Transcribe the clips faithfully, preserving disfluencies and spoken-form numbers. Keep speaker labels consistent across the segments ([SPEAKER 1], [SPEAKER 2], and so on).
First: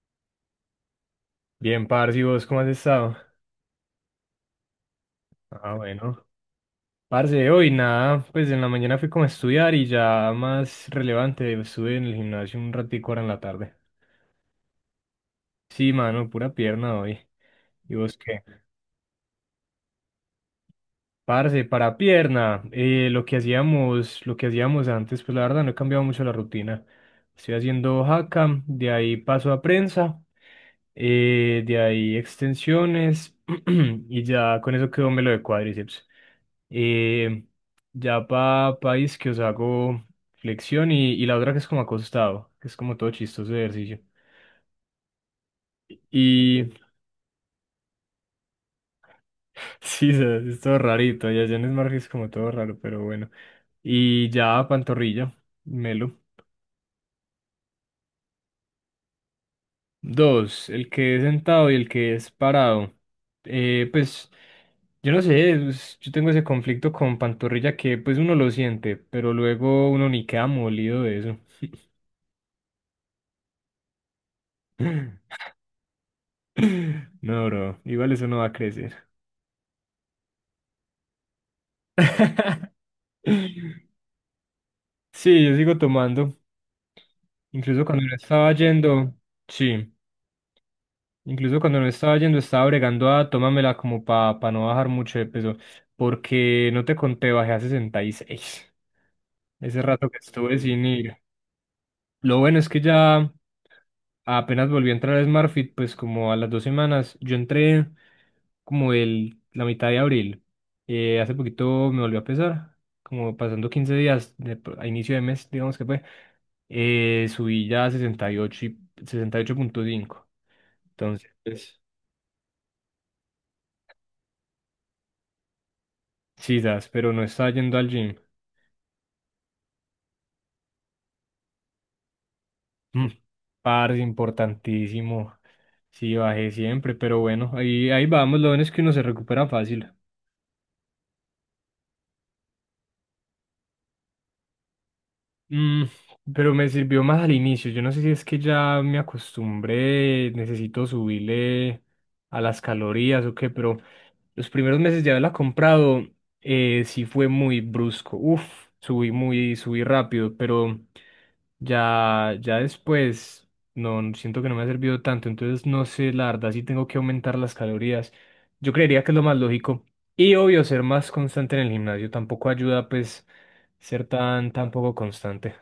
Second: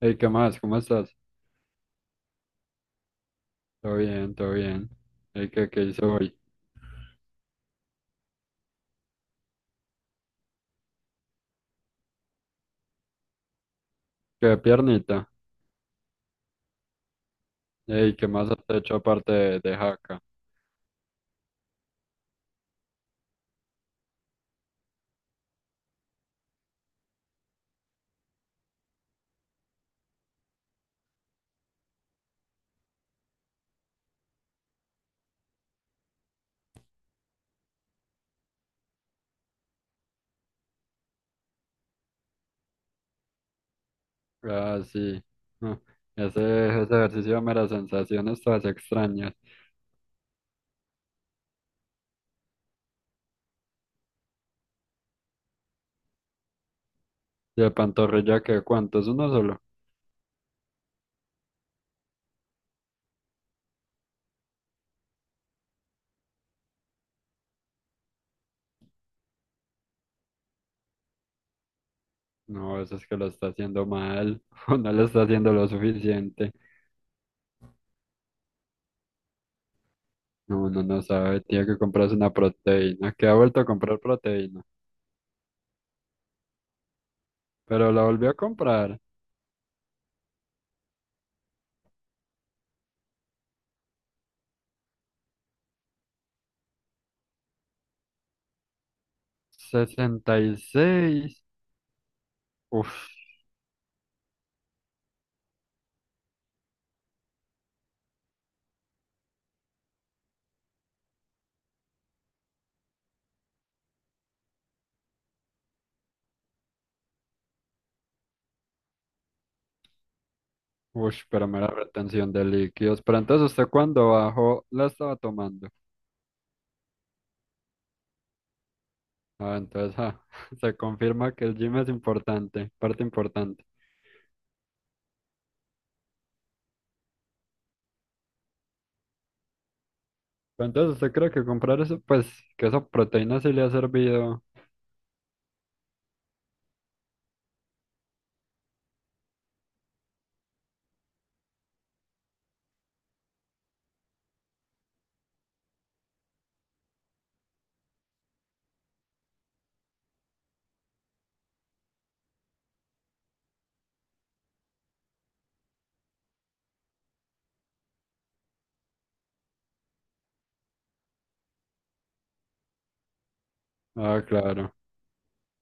[SPEAKER 1] Hey, ¿qué más? ¿Cómo estás?
[SPEAKER 2] Bien, parce, ¿y vos cómo has estado?
[SPEAKER 1] Todo bien, todo bien. Hey, ¿qué,
[SPEAKER 2] Ah,
[SPEAKER 1] qué hice
[SPEAKER 2] bueno.
[SPEAKER 1] hoy?
[SPEAKER 2] Parce, hoy nada, pues en la mañana fui como a estudiar y ya más relevante, estuve en el gimnasio un ratico ahora en la tarde.
[SPEAKER 1] ¿Qué piernita?
[SPEAKER 2] Sí, mano, pura pierna hoy. ¿Y
[SPEAKER 1] Hey,
[SPEAKER 2] vos
[SPEAKER 1] ¿qué
[SPEAKER 2] qué?
[SPEAKER 1] más has hecho aparte de, de jaca?
[SPEAKER 2] Parce, para pierna, eh, lo que hacíamos, lo que hacíamos antes, pues la verdad no he cambiado mucho la rutina. Estoy haciendo hackam, de ahí paso a prensa, eh, de ahí extensiones y ya con eso quedó me lo de cuádriceps. Eh, ya para país que os hago flexión y, y la otra que es como acostado, que es como todo chistoso de ejercicio.
[SPEAKER 1] Ah, sí. Ah, Ese, ese
[SPEAKER 2] Y
[SPEAKER 1] ejercicio me da sensaciones todas extrañas.
[SPEAKER 2] sí, o sea, es todo rarito, ya ya en Smart es como todo raro, pero bueno. Y ya pantorrilla, melo.
[SPEAKER 1] ¿Y de pantorrilla qué? ¿Cuánto? ¿Es uno solo?
[SPEAKER 2] Dos, el que es sentado y el que es parado. Eh, pues, yo no sé, es- yo tengo ese conflicto con Pantorrilla que pues uno lo siente, pero luego uno ni queda molido de eso.
[SPEAKER 1] No, eso es que lo está haciendo mal. O no lo está haciendo lo suficiente.
[SPEAKER 2] No, bro, igual eso no va a crecer.
[SPEAKER 1] No, no, no sabe. Tiene que comprarse una proteína. ¿Qué ha vuelto a comprar proteína?
[SPEAKER 2] Sí, yo sigo tomando. Incluso
[SPEAKER 1] Pero la
[SPEAKER 2] cuando no
[SPEAKER 1] volvió a
[SPEAKER 2] estaba
[SPEAKER 1] comprar.
[SPEAKER 2] yendo, sí, incluso cuando no estaba yendo estaba bregando a tómamela como para no bajar mucho de peso, porque no te conté, bajé a sesenta y seis. Ese rato que
[SPEAKER 1] Sesenta y
[SPEAKER 2] estuve sin ir.
[SPEAKER 1] seis.
[SPEAKER 2] Lo bueno es que
[SPEAKER 1] Uf.
[SPEAKER 2] ya apenas volvió a entrar a SmartFit, pues como a las dos semanas. Yo entré como el, la mitad de abril. Eh, hace poquito me volvió a pesar, como pasando quince días de- a inicio de mes, digamos que fue. Eh, subí ya a sesenta y ocho ocho, sesenta y ocho punto cinco.
[SPEAKER 1] Uy,
[SPEAKER 2] Entonces,
[SPEAKER 1] pero mera
[SPEAKER 2] pues,
[SPEAKER 1] retención de líquidos. Pero entonces usted cuando bajó la estaba tomando.
[SPEAKER 2] sí, das, pero no estaba yendo al gym.
[SPEAKER 1] Ah, entonces ah, se confirma que el gym es importante, parte
[SPEAKER 2] Mm,
[SPEAKER 1] importante.
[SPEAKER 2] parce, importantísimo. Sí, bajé siempre, pero bueno, ahí, ahí vamos. Lo bueno es que uno se recupera fácil.
[SPEAKER 1] Pero entonces usted cree que comprar eso, pues que esa proteína sí le ha servido.
[SPEAKER 2] Mm, pero me sirvió más al inicio. Yo no sé si es que ya me acostumbré, necesito subirle a las calorías o qué, pero los primeros meses de haberla comprado, eh, sí fue muy brusco. Uf, subí muy, subí rápido, pero ya, ya después no no- siento que no me ha servido tanto. Entonces no sé, la verdad, sí tengo que aumentar las calorías. Yo creería que es lo más lógico. Y obvio, ser más constante en el gimnasio tampoco ayuda, pues, ser
[SPEAKER 1] Ah,
[SPEAKER 2] tan, tan
[SPEAKER 1] claro.
[SPEAKER 2] poco constante.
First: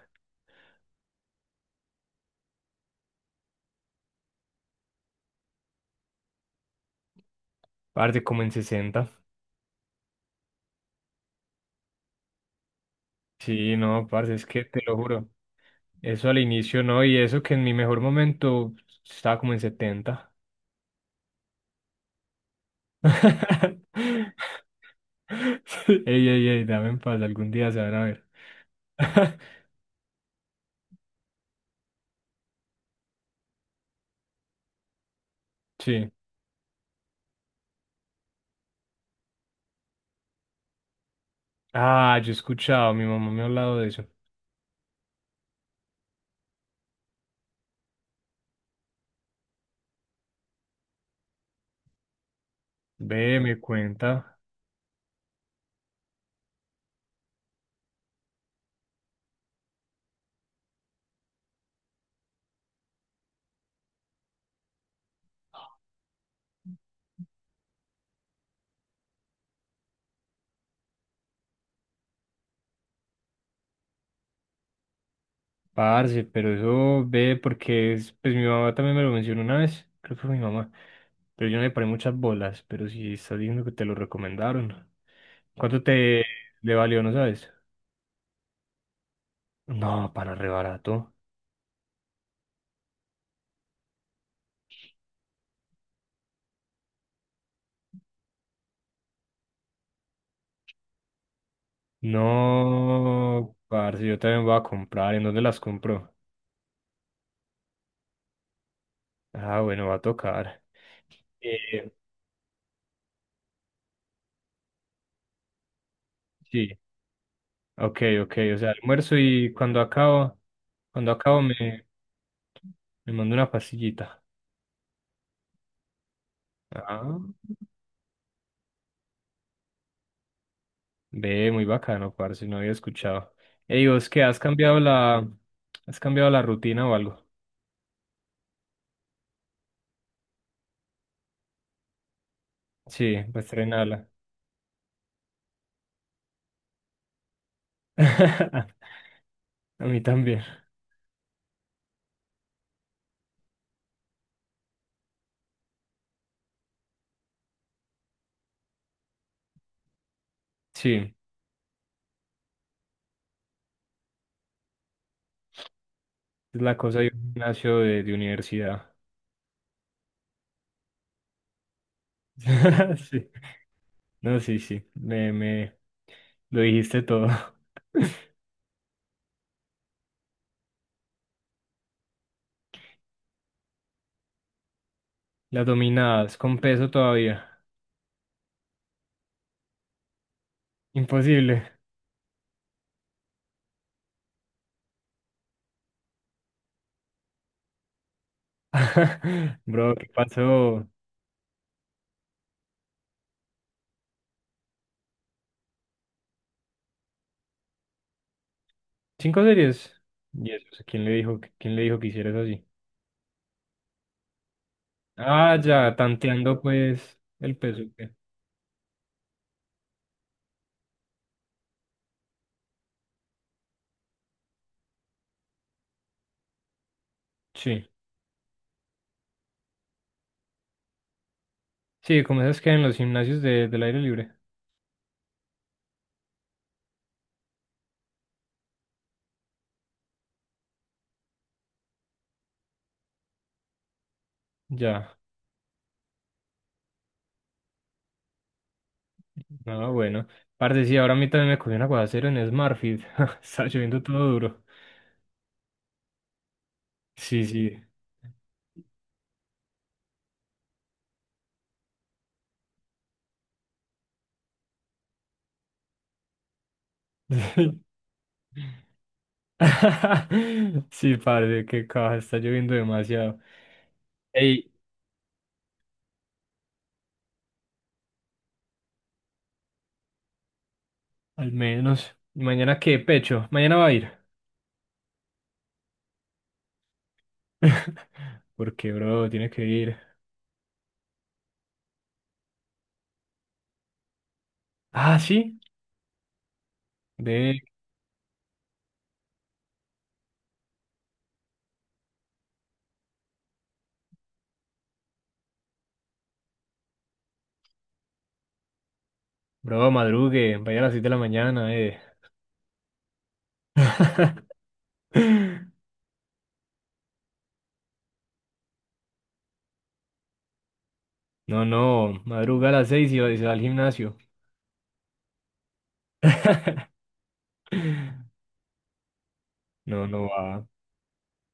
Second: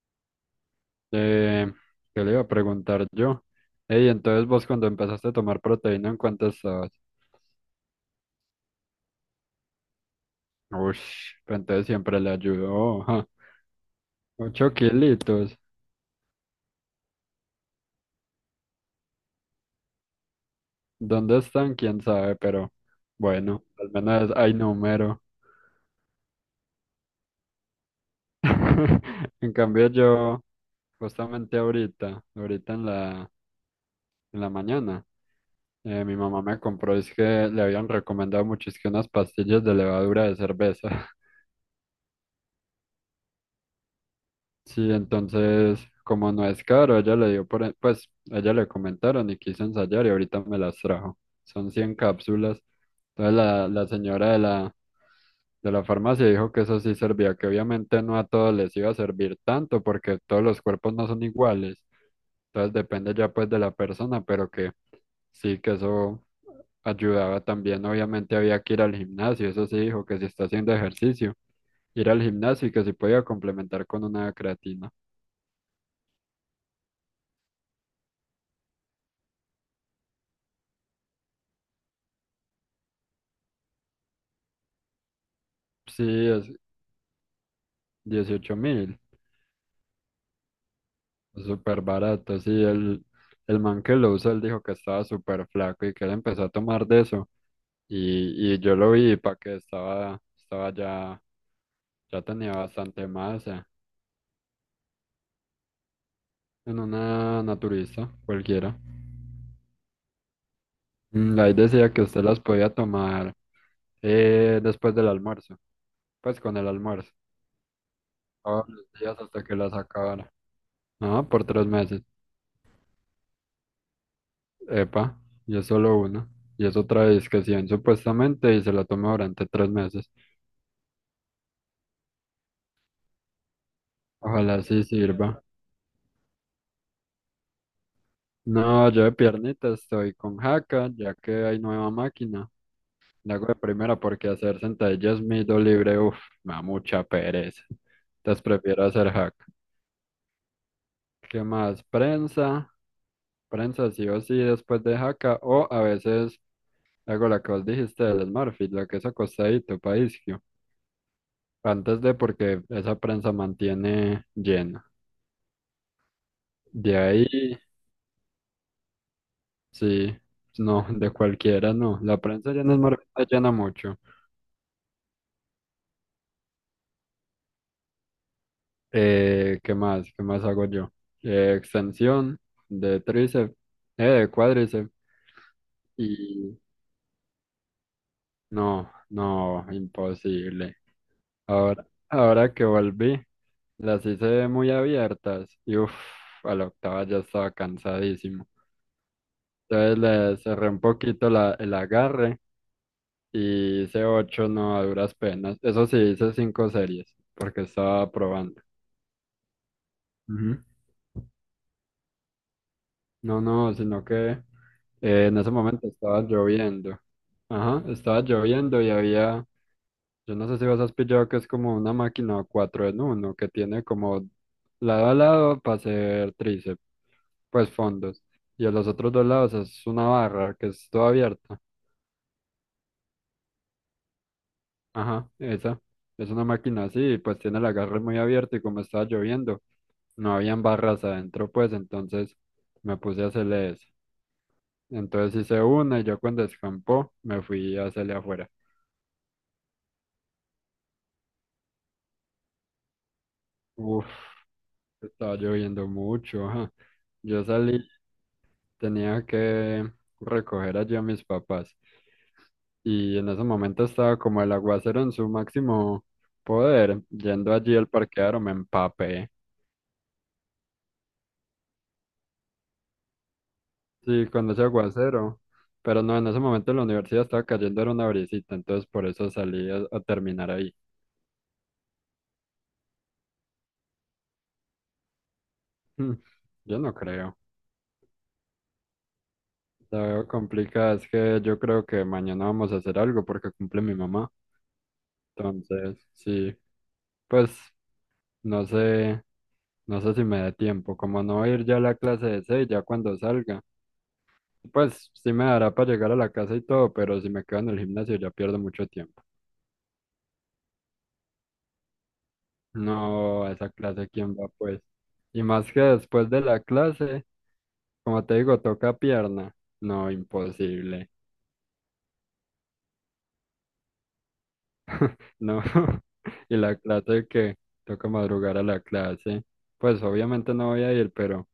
[SPEAKER 1] Eh, ¿Qué le iba a preguntar yo? Ey, entonces vos cuando empezaste a tomar proteína, ¿en cuánto estabas?
[SPEAKER 2] Parce, como en sesenta.
[SPEAKER 1] Uy, pero entonces siempre le ayudó. Ja.
[SPEAKER 2] Sí, no, parce, es que
[SPEAKER 1] Ocho
[SPEAKER 2] te lo juro.
[SPEAKER 1] kilitos.
[SPEAKER 2] Eso al inicio no, y eso que en mi mejor momento estaba como en setenta.
[SPEAKER 1] ¿Dónde están? Quién sabe, pero bueno, al menos hay número.
[SPEAKER 2] Ey, ey, ey, dame en paz, algún día se van a ver.
[SPEAKER 1] En cambio yo, justamente ahorita, ahorita en la, en la mañana, eh,
[SPEAKER 2] Sí.
[SPEAKER 1] mi mamá me compró, es que le habían recomendado mucho, es que unas pastillas de levadura de cerveza.
[SPEAKER 2] Ah, yo he escuchado, mi mamá me ha hablado de eso.
[SPEAKER 1] Sí, entonces, como no es caro, ella le dio por, e- pues, a ella le comentaron y quiso ensayar y ahorita me las trajo. Son cien cápsulas. Entonces
[SPEAKER 2] Ve, me
[SPEAKER 1] la, la señora
[SPEAKER 2] cuenta,
[SPEAKER 1] de la, de la farmacia dijo que eso sí servía, que obviamente no a todos les iba a servir tanto porque todos los cuerpos no son iguales. Entonces depende ya pues de la persona, pero que sí que eso ayudaba también. Obviamente había que ir al gimnasio, eso sí dijo que si está haciendo ejercicio, ir al gimnasio y que si podía complementar con una creatina.
[SPEAKER 2] parce, pero eso ve porque es, pues mi mamá también me lo mencionó una vez, creo que fue mi mamá. Pero yo no le paré muchas bolas, pero si estás diciendo que te lo recomendaron. ¿Cuánto
[SPEAKER 1] Sí,
[SPEAKER 2] te
[SPEAKER 1] es
[SPEAKER 2] le valió, no sabes?
[SPEAKER 1] dieciocho mil,
[SPEAKER 2] No, para re barato.
[SPEAKER 1] súper barato. Sí, el, el man que lo usa, él dijo que estaba súper flaco y que él empezó a tomar de eso. Y, y yo lo vi para que estaba, estaba ya, ya tenía bastante
[SPEAKER 2] No,
[SPEAKER 1] masa
[SPEAKER 2] parce, yo también voy a comprar. ¿En dónde las compro?
[SPEAKER 1] en una naturista cualquiera.
[SPEAKER 2] Ah, bueno, va a tocar.
[SPEAKER 1] Mm, Ahí
[SPEAKER 2] Eh,
[SPEAKER 1] decía que usted las podía tomar. Eh, después del almuerzo, pues con el
[SPEAKER 2] sí,
[SPEAKER 1] almuerzo,
[SPEAKER 2] ok, ok. O
[SPEAKER 1] todos
[SPEAKER 2] sea,
[SPEAKER 1] los días
[SPEAKER 2] almuerzo
[SPEAKER 1] hasta
[SPEAKER 2] y
[SPEAKER 1] que las
[SPEAKER 2] cuando
[SPEAKER 1] acabara.
[SPEAKER 2] acabo, cuando
[SPEAKER 1] No,
[SPEAKER 2] acabo
[SPEAKER 1] por tres
[SPEAKER 2] me,
[SPEAKER 1] meses.
[SPEAKER 2] me mando una pastillita.
[SPEAKER 1] Epa, y es solo una. Y es otra
[SPEAKER 2] Ah,
[SPEAKER 1] disquisición supuestamente y se la toma durante tres meses.
[SPEAKER 2] ve, muy bacano, parce, no había escuchado. Ey, ¿vos qué? ¿Has
[SPEAKER 1] Ojalá
[SPEAKER 2] cambiado
[SPEAKER 1] sí
[SPEAKER 2] la,
[SPEAKER 1] sirva.
[SPEAKER 2] has cambiado la rutina o algo?
[SPEAKER 1] No, yo de piernita estoy con jaca, ya que hay nueva máquina.
[SPEAKER 2] Sí,
[SPEAKER 1] La
[SPEAKER 2] pues
[SPEAKER 1] hago de primera
[SPEAKER 2] estrenarla.
[SPEAKER 1] porque hacer sentadillas mido libre, uff, me da mucha pereza. Entonces
[SPEAKER 2] A
[SPEAKER 1] prefiero hacer jaca.
[SPEAKER 2] mí también.
[SPEAKER 1] ¿Qué más? Prensa. Prensa sí o sí después de jaca o a veces. Hago la que vos dijiste del Smurfit, la que es acostadito, paisio.
[SPEAKER 2] Sí,
[SPEAKER 1] Antes de porque esa prensa mantiene llena.
[SPEAKER 2] es la
[SPEAKER 1] De
[SPEAKER 2] cosa de un
[SPEAKER 1] ahí,
[SPEAKER 2] gimnasio de, de universidad.
[SPEAKER 1] sí, no, de cualquiera no. La prensa llena es Smurfit la
[SPEAKER 2] Sí.
[SPEAKER 1] llena mucho.
[SPEAKER 2] No, sí, sí. Me, me lo dijiste todo.
[SPEAKER 1] Eh, ¿qué más? ¿Qué más hago yo? Eh, extensión de tríceps, eh, de cuádriceps.
[SPEAKER 2] Las dominadas con
[SPEAKER 1] Y
[SPEAKER 2] peso todavía.
[SPEAKER 1] no, no, imposible.
[SPEAKER 2] Imposible.
[SPEAKER 1] Ahora, ahora que volví, las hice muy abiertas. Y uff, a la octava ya estaba cansadísimo.
[SPEAKER 2] Bro,
[SPEAKER 1] Entonces
[SPEAKER 2] ¿qué
[SPEAKER 1] le cerré un
[SPEAKER 2] pasó?
[SPEAKER 1] poquito la, el agarre y hice ocho no a duras penas. Eso sí, hice cinco series porque estaba probando.
[SPEAKER 2] ¿Cinco series? ¿Y
[SPEAKER 1] Ujú.
[SPEAKER 2] eso? O sea, ¿quién le dijo, que- quién le dijo que hicieras así?
[SPEAKER 1] No, no, sino que eh, en ese
[SPEAKER 2] Ah,
[SPEAKER 1] momento
[SPEAKER 2] ya,
[SPEAKER 1] estaba
[SPEAKER 2] tanteando
[SPEAKER 1] lloviendo.
[SPEAKER 2] pues el peso.
[SPEAKER 1] Ajá,
[SPEAKER 2] ¿Qué?
[SPEAKER 1] estaba lloviendo y había, yo no sé si vos has pillado que es como una máquina cuatro en uno que tiene como lado a lado para hacer tríceps, pues
[SPEAKER 2] Sí.
[SPEAKER 1] fondos. Y a los otros dos lados es una barra que es todo abierta.
[SPEAKER 2] Sí, como esas que hay en los gimnasios de, del aire libre.
[SPEAKER 1] Ajá, esa. Es una máquina así, pues tiene el agarre muy abierto y como estaba lloviendo, no habían barras adentro, pues entonces me puse a hacerle eso.
[SPEAKER 2] Ya.
[SPEAKER 1] Entonces hice una y yo cuando escampó me fui a hacerle afuera.
[SPEAKER 2] Ah, bueno. Parce, sí, ahora a mí también me cogió un aguacero en Smartfit. Está lloviendo
[SPEAKER 1] Uf,
[SPEAKER 2] todo duro.
[SPEAKER 1] estaba lloviendo mucho, ajá. Yo
[SPEAKER 2] Sí,
[SPEAKER 1] salí,
[SPEAKER 2] sí.
[SPEAKER 1] tenía que recoger allí a mis papás y en ese momento estaba como el aguacero en su máximo poder. Yendo allí al parqueadero me empapé.
[SPEAKER 2] Sí, parce, qué caja, está lloviendo demasiado.
[SPEAKER 1] Sí, cuando ese
[SPEAKER 2] Ey,
[SPEAKER 1] aguacero. Pero no, en ese momento en la universidad estaba cayendo era una brisita, entonces por eso salí a, a terminar ahí.
[SPEAKER 2] al menos. ¿Y mañana qué, pecho? Mañana va a ir.
[SPEAKER 1] Mm, Yo no creo.
[SPEAKER 2] Porque, bro, tiene que ir.
[SPEAKER 1] La veo complicada, es que yo creo que mañana vamos a hacer algo porque cumple mi mamá.
[SPEAKER 2] Ah, sí.
[SPEAKER 1] Entonces, sí, pues
[SPEAKER 2] Ve,
[SPEAKER 1] no sé, no sé si me da tiempo. Como no voy a ir ya a la clase de seis, ya cuando salga, pues sí me dará para llegar a la casa y todo, pero si me quedo en el gimnasio ya pierdo mucho tiempo.
[SPEAKER 2] bro, madrugue. Vaya a las seis de la mañana, eh.
[SPEAKER 1] No, a esa clase, ¿quién va pues? Y más que después de la clase. Como te digo, toca pierna. No, imposible.
[SPEAKER 2] No, no. Madruga a las seis y va- y se va al gimnasio.
[SPEAKER 1] No. Y la clase que toca madrugar a la clase. Pues
[SPEAKER 2] No, no va.
[SPEAKER 1] obviamente no voy a ir, pero,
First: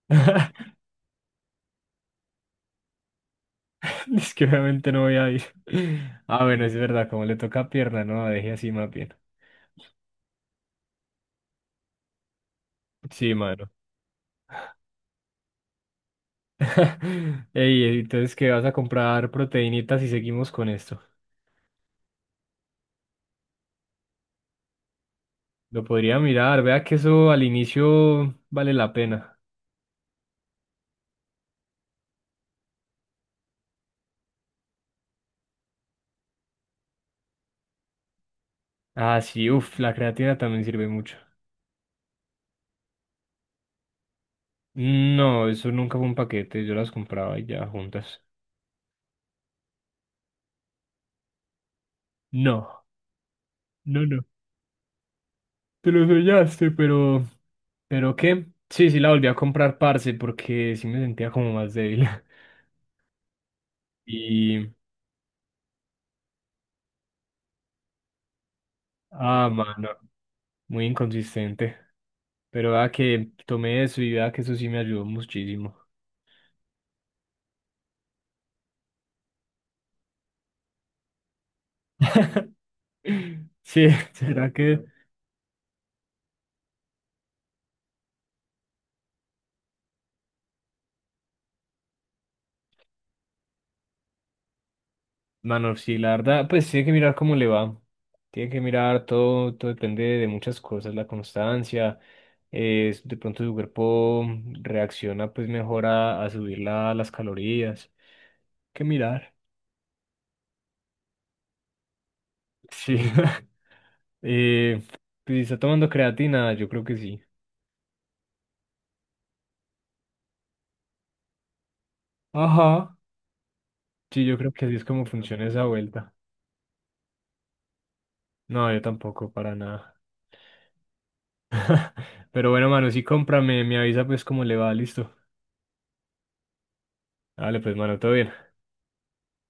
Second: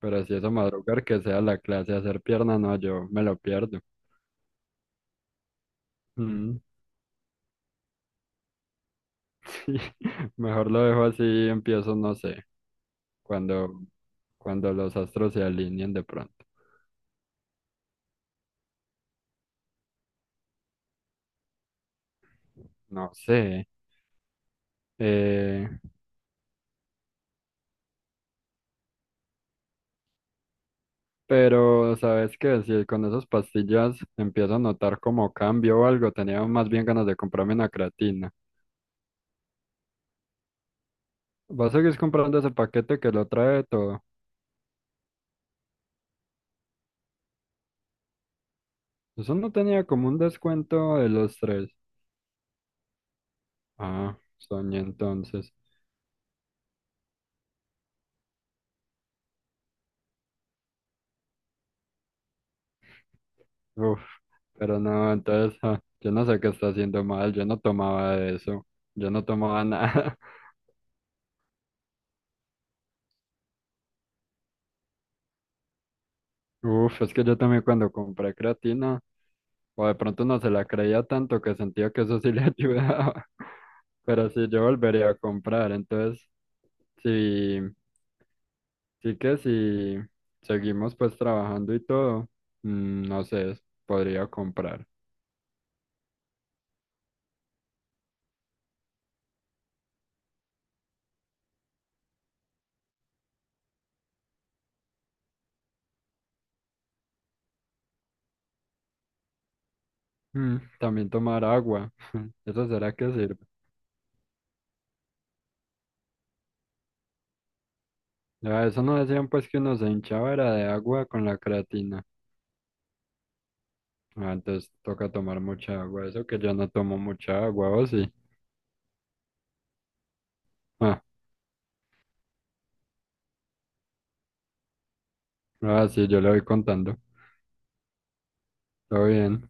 [SPEAKER 1] pero si eso madrugar que sea la clase, hacer pierna, no, yo me lo pierdo.
[SPEAKER 2] Es que obviamente no voy a ir. Ah,
[SPEAKER 1] Mm,
[SPEAKER 2] bueno, es verdad, como le toca pierna, no, deje así más bien.
[SPEAKER 1] sí. Mejor lo dejo así y empiezo, no sé,
[SPEAKER 2] Sí, mano.
[SPEAKER 1] cuando, cuando los astros se alineen de pronto.
[SPEAKER 2] Ey, entonces, ¿qué vas a comprar proteínitas y seguimos con esto?
[SPEAKER 1] No sé. Eh,
[SPEAKER 2] Lo podría mirar, vea que eso al inicio vale la pena.
[SPEAKER 1] Pero, ¿sabes qué? Si con esas pastillas empiezo a notar como cambio o algo, tenía más bien ganas de comprarme una creatina.
[SPEAKER 2] Ah, sí, uff, la creatina también sirve mucho.
[SPEAKER 1] ¿Vas a seguir comprando ese paquete que lo trae todo?
[SPEAKER 2] No, eso nunca fue un paquete, yo las compraba y ya juntas.
[SPEAKER 1] Eso no tenía como un descuento de los tres.
[SPEAKER 2] No, no,
[SPEAKER 1] Ah,
[SPEAKER 2] no.
[SPEAKER 1] soñé entonces.
[SPEAKER 2] Te lo soñaste, pero... ¿Pero qué? Sí, sí, la volví a comprar, parce, porque sí me sentía como más débil.
[SPEAKER 1] Uf,
[SPEAKER 2] Y,
[SPEAKER 1] pero no, entonces, ah, yo no sé qué está haciendo mal, yo no tomaba eso, yo no
[SPEAKER 2] ah,
[SPEAKER 1] tomaba
[SPEAKER 2] mano,
[SPEAKER 1] nada.
[SPEAKER 2] muy inconsistente. Pero vea que tomé eso y vea que eso sí me ayudó muchísimo.
[SPEAKER 1] Uf, es que yo también cuando compré creatina, o de pronto no se la creía tanto que sentía que eso sí le ayudaba.
[SPEAKER 2] Sí,
[SPEAKER 1] Pero sí,
[SPEAKER 2] será
[SPEAKER 1] yo
[SPEAKER 2] que,
[SPEAKER 1] volvería a comprar, entonces, sí, sí que si seguimos pues trabajando y todo, mm, no sé, podría comprar.
[SPEAKER 2] mano, sí, la verdad, pues tiene que mirar cómo le va. Tiene que mirar todo, todo depende de muchas cosas, la constancia, eh, de pronto su cuerpo reacciona pues mejor a, a subir la- las calorías. Hay que mirar.
[SPEAKER 1] Mm, también tomar agua, ¿eso será
[SPEAKER 2] Sí.
[SPEAKER 1] que sirve?
[SPEAKER 2] Eh, pues si está tomando creatina, yo creo que sí.
[SPEAKER 1] Ya, eso no decían pues que uno se hinchaba era de agua con la creatina.
[SPEAKER 2] Ajá. Sí,
[SPEAKER 1] Ah,
[SPEAKER 2] yo creo que
[SPEAKER 1] entonces
[SPEAKER 2] así es como
[SPEAKER 1] toca tomar
[SPEAKER 2] funciona esa
[SPEAKER 1] mucha agua,
[SPEAKER 2] vuelta.
[SPEAKER 1] eso que yo no tomo mucha agua, ¿o sí?
[SPEAKER 2] No, yo tampoco, para nada.
[SPEAKER 1] Ah,
[SPEAKER 2] Pero bueno, mano, sí cómprame, me avisa pues cómo le va, listo.
[SPEAKER 1] ah, sí, yo le voy contando,
[SPEAKER 2] Dale, pues, mano, todo bien.
[SPEAKER 1] todo bien.